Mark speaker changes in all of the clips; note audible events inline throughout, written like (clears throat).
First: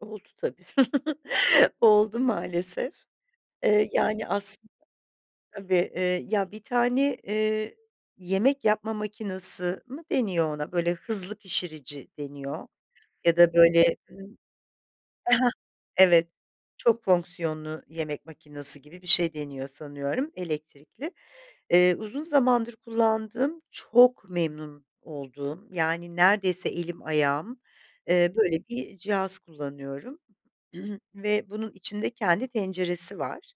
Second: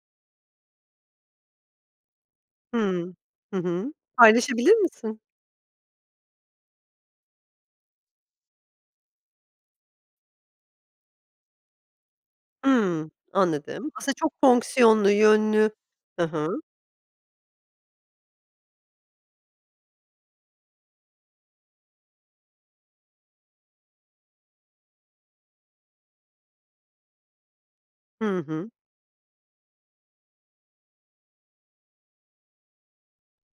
Speaker 1: Oldu tabi, (chuckles) oldu maalesef.
Speaker 2: Hıı. Hı
Speaker 1: Eee,
Speaker 2: hı.
Speaker 1: yani
Speaker 2: Paylaşabilir
Speaker 1: aslında
Speaker 2: misin?
Speaker 1: Tabii, iii, ya bir tane, eee, yemek yapma makinesi mı deniyor ona? Böyle hızlı pişirici deniyor
Speaker 2: Hımm.
Speaker 1: ya da
Speaker 2: Anladım.
Speaker 1: böyle,
Speaker 2: Aslında çok
Speaker 1: ımm,
Speaker 2: fonksiyonlu,
Speaker 1: he he,
Speaker 2: yönlü. Hı
Speaker 1: evet
Speaker 2: hı.
Speaker 1: çok fonksiyonlu yemek makinesi gibi bir şey deniyor sanıyorum elektrikli. Eee, uzun zamandır kullandığım ,çok memnun olduğum, yani, neredeyse elim ayağım, eee,
Speaker 2: Hı
Speaker 1: böyle
Speaker 2: hı.
Speaker 1: bir cihaz kullanıyorum (clears throat) ve bunun içinde kendi tenceresi var.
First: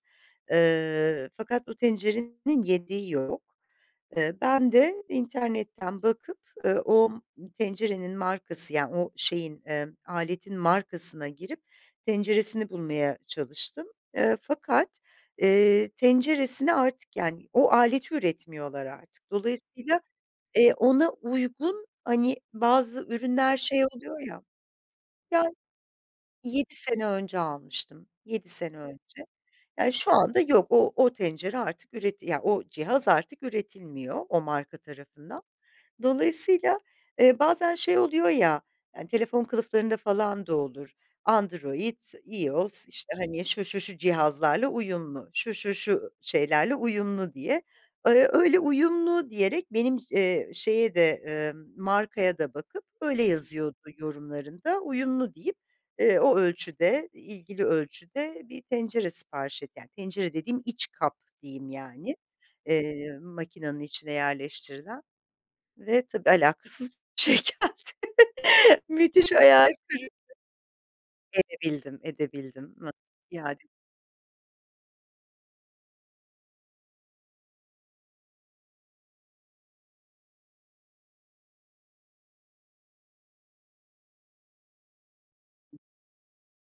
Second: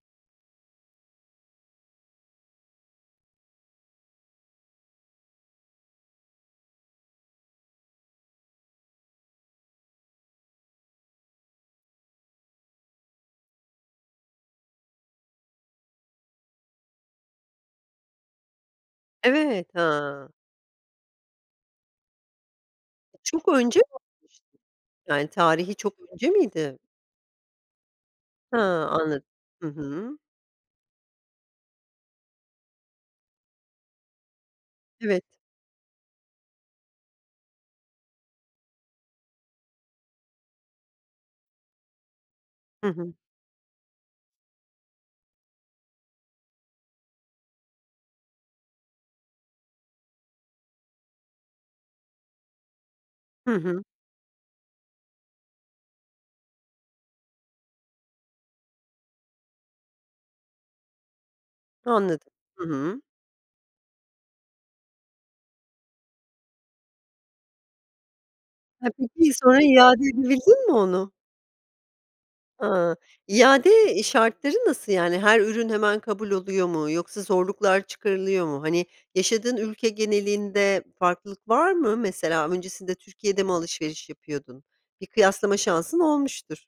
Speaker 1: Iıı, fakat o tencerenin yediği yok. Eee, ben de internetten bakıp, eee, o tencerenin markası yani o şeyin, eee, aletin markasına girip tenceresini bulmaya çalıştım. Eee, fakat, eee, tenceresine artık yani o aleti üretmiyorlar artık.
Speaker 2: Evet,
Speaker 1: Dolayısıyla,
Speaker 2: ha.
Speaker 1: eee, ona uygun, hani bazı
Speaker 2: Çok
Speaker 1: ürünler
Speaker 2: önce mi
Speaker 1: şey oluyor ya.
Speaker 2: almıştın? Yani,
Speaker 1: Ya
Speaker 2: tarihi çok önce
Speaker 1: 7
Speaker 2: miydi?
Speaker 1: sene önce almıştım, 7
Speaker 2: He,
Speaker 1: sene
Speaker 2: anladım.
Speaker 1: önce.
Speaker 2: Hı
Speaker 1: Yani, şu
Speaker 2: hı.
Speaker 1: anda yok o o tencere artık üreti ya, o cihaz artık üretilmiyor, o marka
Speaker 2: Evet.
Speaker 1: tarafından. Dolayısıyla, eee, bazen şey oluyor ya; eee, telefon kılıflarında falan da olur. Android, IOS
Speaker 2: Hı hı.
Speaker 1: işte, hani şu, şu, şu cihazlarla uyumlu, şu, şu, şu şeylerle uyumlu diye. Iıı, öyle uyumlu diyerek benim, eee, şeye de, eee, markaya da bakıp öyle
Speaker 2: Hı hı.
Speaker 1: yazıyordu yorumlarında uyumlu deyip, eee, o ölçüde, ilgili ölçüde bir tencere sipariş et Yani, tencere dediğim iç kap diyeyim yani,
Speaker 2: Anladım. Hı hı.
Speaker 1: eee, makinenin içine yerleştirilen ve tabii alakasız bir şey geldi.
Speaker 2: Ha, peki,
Speaker 1: Müthiş
Speaker 2: sonra
Speaker 1: hayal
Speaker 2: iade
Speaker 1: kırıklığı.
Speaker 2: edebildin mi onu?
Speaker 1: Edebildim, edebildim. (unintelligible)
Speaker 2: Hıı,
Speaker 1: İade.
Speaker 2: iade, iii, şartları nasıl? Yani, her ürün hemen kabul oluyor mu yoksa zorluklar çıkarılıyor mu? Hani, yaşadığın ülke genelinde farklılık var mı? Mesela, öncesinde Türkiye'de mi alışveriş yapıyordun? Bir kıyaslama şansın olmuştur.